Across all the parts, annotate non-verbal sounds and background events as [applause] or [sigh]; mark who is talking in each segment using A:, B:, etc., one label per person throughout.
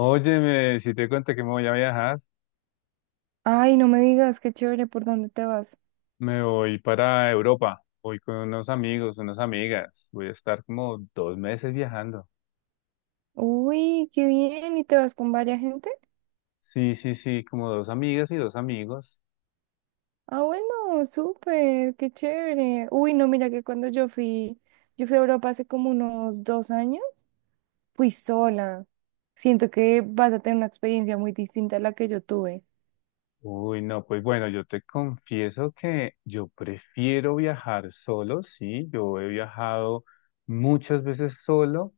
A: Óyeme, si te cuento que me voy a viajar,
B: Ay, no me digas, qué chévere, ¿por dónde te vas?
A: me voy para Europa. Voy con unos amigos, unas amigas. Voy a estar como 2 meses viajando.
B: Uy, qué bien, ¿y te vas con varias gente?
A: Sí, sí, sí, como dos amigas y dos amigos.
B: Ah, bueno, súper, qué chévere. Uy, no, mira que cuando yo fui a Europa hace como unos 2 años, fui sola. Siento que vas a tener una experiencia muy distinta a la que yo tuve.
A: Uy, no, pues bueno, yo te confieso que yo prefiero viajar solo, sí. Yo he viajado muchas veces solo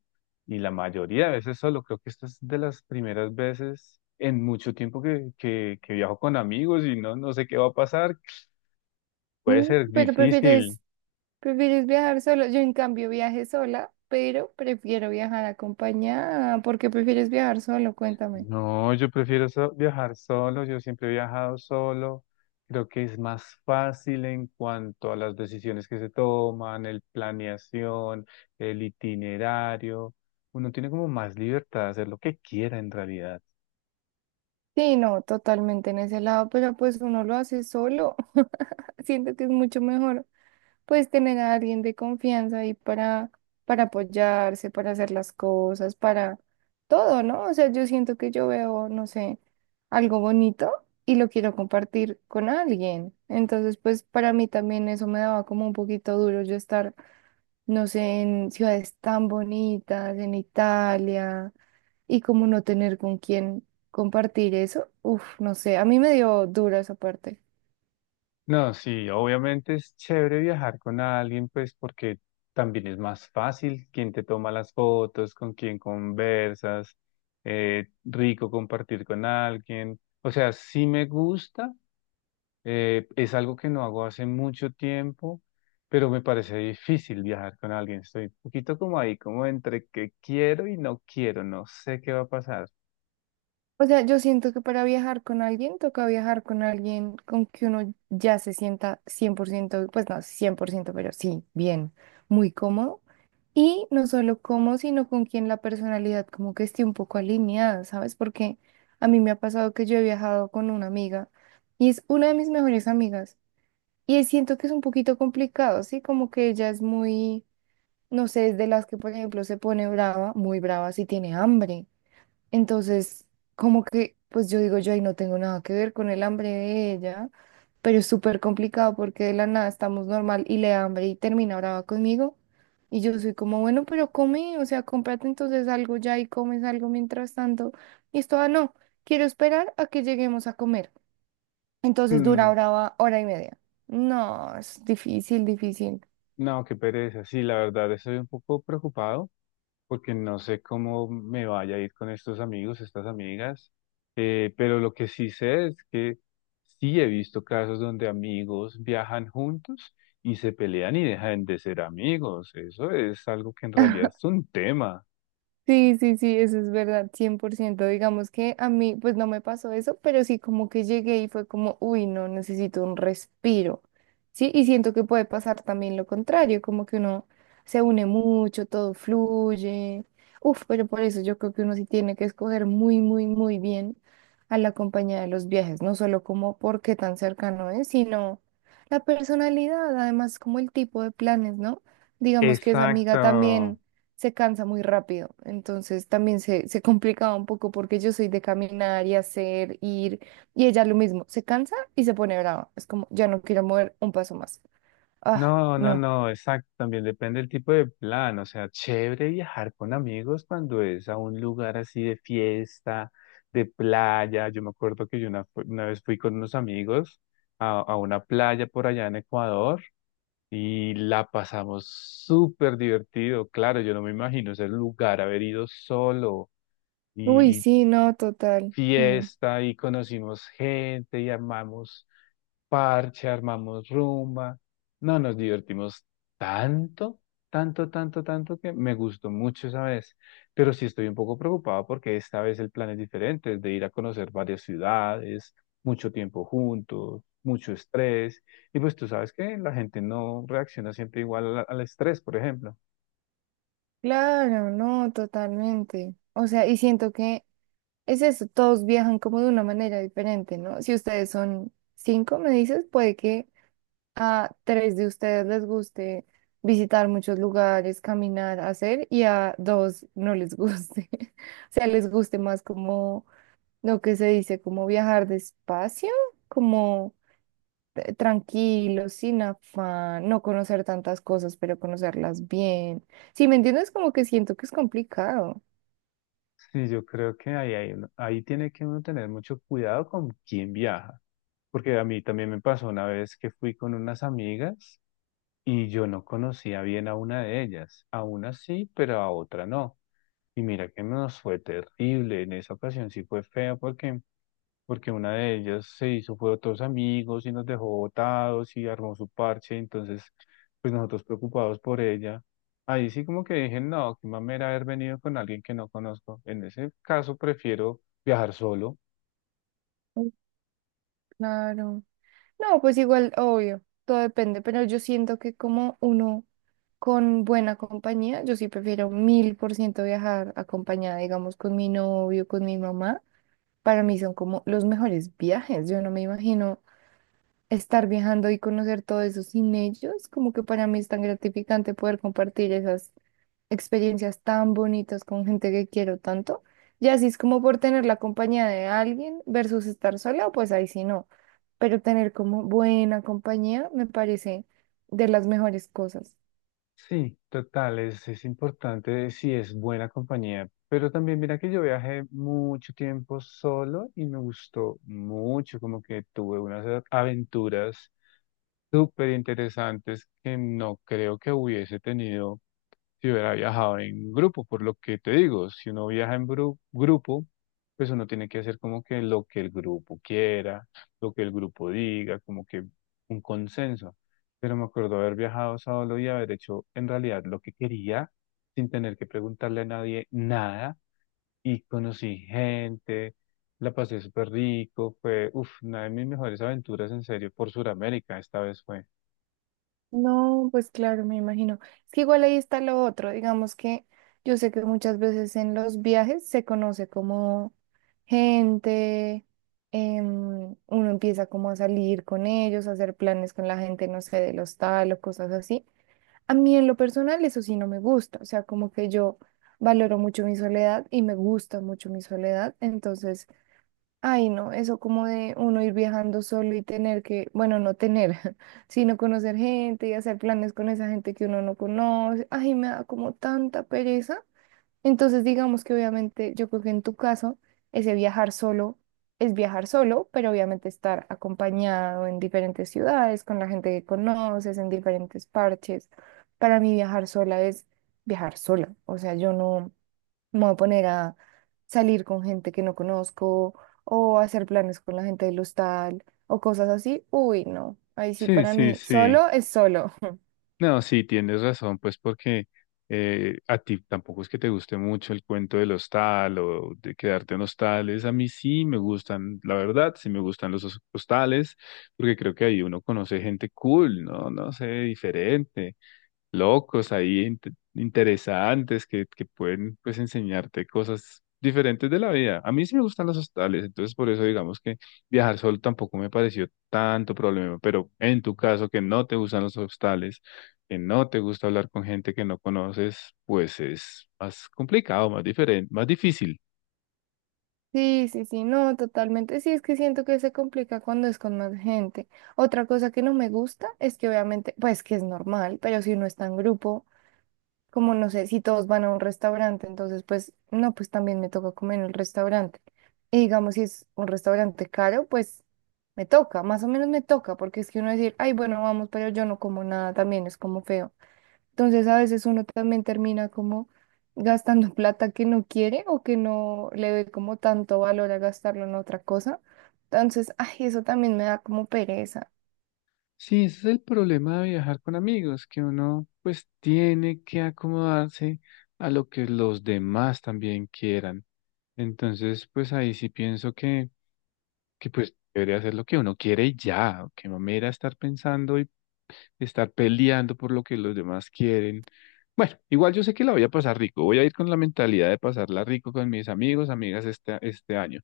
A: y la mayoría de veces solo. Creo que esta es de las primeras veces en mucho tiempo que viajo con amigos y no, no sé qué va a pasar. Puede
B: Mm,
A: ser
B: pero
A: difícil.
B: prefieres, prefieres viajar solo. Yo en cambio viajé sola, pero prefiero viajar acompañada. ¿Por qué prefieres viajar solo? Cuéntame.
A: No, yo prefiero viajar solo. Yo siempre he viajado solo. Creo que es más fácil en cuanto a las decisiones que se toman, el planeación, el itinerario. Uno tiene como más libertad de hacer lo que quiera en realidad.
B: Sí, no, totalmente en ese lado, pero pues uno lo hace solo. Siento que es mucho mejor, pues, tener a alguien de confianza ahí para apoyarse, para hacer las cosas, para todo, ¿no? O sea, yo siento que yo veo, no sé, algo bonito y lo quiero compartir con alguien. Entonces, pues, para mí también eso me daba como un poquito duro yo estar, no sé, en ciudades tan bonitas, en Italia, y como no tener con quién compartir eso. Uf, no sé, a mí me dio duro esa parte.
A: No, sí, obviamente es chévere viajar con alguien, pues porque también es más fácil. Quien te toma las fotos, con quien conversas, rico compartir con alguien. O sea, sí me gusta, es algo que no hago hace mucho tiempo, pero me parece difícil viajar con alguien. Estoy un poquito como ahí, como entre que quiero y no quiero, no sé qué va a pasar.
B: O sea, yo siento que para viajar con alguien toca viajar con alguien con que uno ya se sienta 100%, pues no 100%, pero sí, bien, muy cómodo. Y no solo cómodo, sino con quien la personalidad como que esté un poco alineada, ¿sabes? Porque a mí me ha pasado que yo he viajado con una amiga y es una de mis mejores amigas. Y siento que es un poquito complicado, ¿sí? Como que ella es muy, no sé, es de las que, por ejemplo, se pone brava, muy brava si tiene hambre entonces, como que, pues yo digo, yo ahí no tengo nada que ver con el hambre de ella, pero es súper complicado porque de la nada estamos normal y le da hambre y termina brava conmigo. Y yo soy como, bueno, pero come, o sea, cómprate entonces algo ya y comes algo mientras tanto. Y esto, ah, no, quiero esperar a que lleguemos a comer. Entonces dura
A: Mm,
B: brava hora y media. No, es difícil, difícil.
A: no, qué pereza, sí, la verdad, estoy un poco preocupado, porque no sé cómo me vaya a ir con estos amigos, estas amigas, pero lo que sí sé es que sí he visto casos donde amigos viajan juntos y se pelean y dejan de ser amigos. Eso es algo que en realidad
B: [laughs]
A: es un tema.
B: Sí, sí, sí, eso es verdad, 100%. Digamos que a mí, pues no me pasó eso, pero sí como que llegué y fue como, uy, no, necesito un respiro. Sí, y siento que puede pasar también lo contrario, como que uno se une mucho, todo fluye. Uf, pero por eso yo creo que uno sí tiene que escoger muy, muy, muy bien a la compañía de los viajes, no solo como por qué tan cercano es, sino la personalidad, además como el tipo de planes, ¿no? Digamos que esa amiga
A: Exacto.
B: también se cansa muy rápido. Entonces también se complicaba un poco porque yo soy de caminar y hacer, ir, y ella lo mismo, se cansa y se pone brava. Es como, ya no quiero mover un paso más. Ah,
A: No, no,
B: no.
A: no, exacto, también depende del tipo de plan, o sea, chévere viajar con amigos cuando es a un lugar así de fiesta, de playa. Yo me acuerdo que yo una, una vez fui con unos amigos a, una playa por allá en Ecuador y la pasamos súper divertido. Claro, yo no me imagino ese lugar, haber ido solo,
B: Uy,
A: y
B: sí, no, total. Mm,
A: fiesta y conocimos gente y armamos parche, armamos rumba. No, nos divertimos tanto, tanto, tanto, tanto que me gustó mucho esa vez. Pero sí estoy un poco preocupado porque esta vez el plan es diferente, es de ir a conocer varias ciudades, mucho tiempo juntos, mucho estrés. Y pues tú sabes que la gente no reacciona siempre igual al estrés, por ejemplo.
B: claro, no, totalmente. O sea, y siento que es eso, todos viajan como de una manera diferente, ¿no? Si ustedes son cinco, me dices, puede que a tres de ustedes les guste visitar muchos lugares, caminar, hacer, y a dos no les guste. [laughs] O sea, les guste más como lo que se dice, como viajar despacio, como tranquilo, sin afán, no conocer tantas cosas, pero conocerlas bien. Si me entiendes, como que siento que es complicado.
A: Sí, yo creo que ahí, ahí tiene que uno tener mucho cuidado con quién viaja, porque a mí también me pasó una vez que fui con unas amigas y yo no conocía bien a una de ellas, a una sí, pero a otra no. Y mira que nos fue terrible. En esa ocasión sí fue feo porque una de ellas se hizo, fue otros amigos y nos dejó botados y armó su parche, entonces pues nosotros preocupados por ella. Ahí sí como que dije, no, qué mamera haber venido con alguien que no conozco. En ese caso prefiero viajar solo.
B: Mm, claro. No, pues igual, obvio, todo depende, pero yo siento que como uno con buena compañía, yo sí prefiero 1000% viajar acompañada, digamos, con mi novio, con mi mamá. Para mí son como los mejores viajes. Yo no me imagino estar viajando y conocer todo eso sin ellos. Como que para mí es tan gratificante poder compartir esas experiencias tan bonitas con gente que quiero tanto. Y así es como por tener la compañía de alguien versus estar sola, pues ahí sí no. Pero tener como buena compañía me parece de las mejores cosas.
A: Sí, total, es importante si es buena compañía. Pero también mira que yo viajé mucho tiempo solo y me gustó mucho, como que tuve unas aventuras súper interesantes que no creo que hubiese tenido si hubiera viajado en grupo. Por lo que te digo, si uno viaja en grupo, pues uno tiene que hacer como que lo que el grupo quiera, lo que el grupo diga, como que un consenso. Pero me acuerdo haber viajado solo y haber hecho en realidad lo que quería, sin tener que preguntarle a nadie nada, y conocí gente, la pasé súper rico. Fue, uff, una de mis mejores aventuras en serio por Sudamérica, esta vez fue.
B: No, pues claro, me imagino. Es que igual ahí está lo otro, digamos que yo sé que muchas veces en los viajes se conoce como gente, uno empieza como a salir con ellos, a hacer planes con la gente, no sé, del hostal o cosas así. A mí en lo personal eso sí no me gusta, o sea, como que yo valoro mucho mi soledad y me gusta mucho mi soledad, entonces... Ay, no, eso como de uno ir viajando solo y tener que, bueno, no tener, [laughs] sino conocer gente y hacer planes con esa gente que uno no conoce. Ay, me da como tanta pereza. Entonces, digamos que obviamente yo creo que en tu caso, ese viajar solo es viajar solo, pero obviamente estar acompañado en diferentes ciudades, con la gente que conoces, en diferentes parches. Para mí viajar sola es viajar sola. O sea, yo no. Me voy a poner a salir con gente que no conozco o a hacer planes con la gente del hostal o cosas así. Uy, no. Ahí sí,
A: Sí,
B: para
A: sí,
B: mí,
A: sí.
B: solo es solo. [laughs]
A: No, sí, tienes razón, pues porque a ti tampoco es que te guste mucho el cuento del hostal o de quedarte en hostales. A mí sí me gustan, la verdad, sí me gustan los hostales, porque creo que ahí uno conoce gente cool, ¿no? No sé, diferente locos ahí, interesantes, que pueden pues enseñarte cosas diferentes de la vida. A mí sí me gustan los hostales, entonces por eso digamos que viajar solo tampoco me pareció tanto problema, pero en tu caso que no te gustan los hostales, que no te gusta hablar con gente que no conoces, pues es más complicado, más diferente, más difícil.
B: Sí, sí, sí, no, totalmente. Sí, es que siento que se complica cuando es con más gente. Otra cosa que no me gusta es que obviamente, pues que es normal, pero si uno está en grupo. Como no sé, si todos van a un restaurante, entonces pues no, pues también me toca comer en el restaurante. Y digamos, si es un restaurante caro, pues me toca, más o menos me toca, porque es que uno decir, ay, bueno, vamos, pero yo no como nada, también es como feo. Entonces a veces uno también termina como gastando [laughs] plata que no quiere o que no le ve como tanto valor a gastarlo en otra cosa. Entonces, ay, eso también me da como pereza.
A: Sí, ese es el problema de viajar con amigos, que uno pues tiene que acomodarse a lo que los demás también quieran. Entonces, pues ahí sí pienso que pues debería hacer lo que uno quiere y ya, que mamera estar pensando y estar peleando por lo que los demás quieren. Bueno, igual yo sé que la voy a pasar rico, voy a ir con la mentalidad de pasarla rico con mis amigos, amigas este año.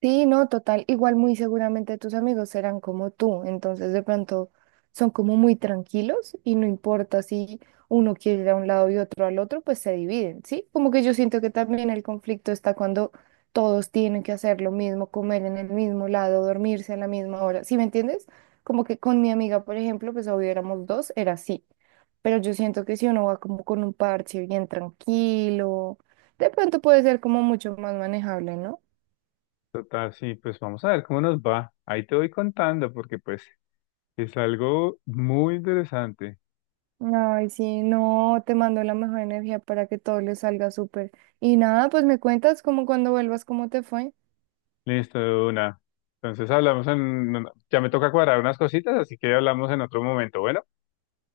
B: Sí, no, total. Igual muy seguramente tus amigos serán como tú, entonces de pronto son como muy tranquilos y no importa si uno quiere ir a un lado y otro al otro, pues se dividen, ¿sí? Como que yo siento que también el conflicto está cuando todos tienen que hacer lo mismo, comer en el mismo lado, dormirse a la misma hora, ¿sí me entiendes? Como que con mi amiga, por ejemplo, pues obvio éramos dos, era así. Pero yo siento que si uno va como con un parche bien tranquilo, de pronto puede ser como mucho más manejable, ¿no?
A: Total, sí, pues vamos a ver cómo nos va. Ahí te voy contando porque pues es algo muy interesante.
B: Ay, sí, no, te mando la mejor energía para que todo le salga súper. Y nada, pues me cuentas como cuando vuelvas, cómo te fue.
A: Listo, de una. Entonces hablamos en... Ya me toca cuadrar unas cositas, así que hablamos en otro momento. Bueno.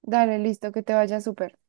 B: Dale, listo, que te vaya súper.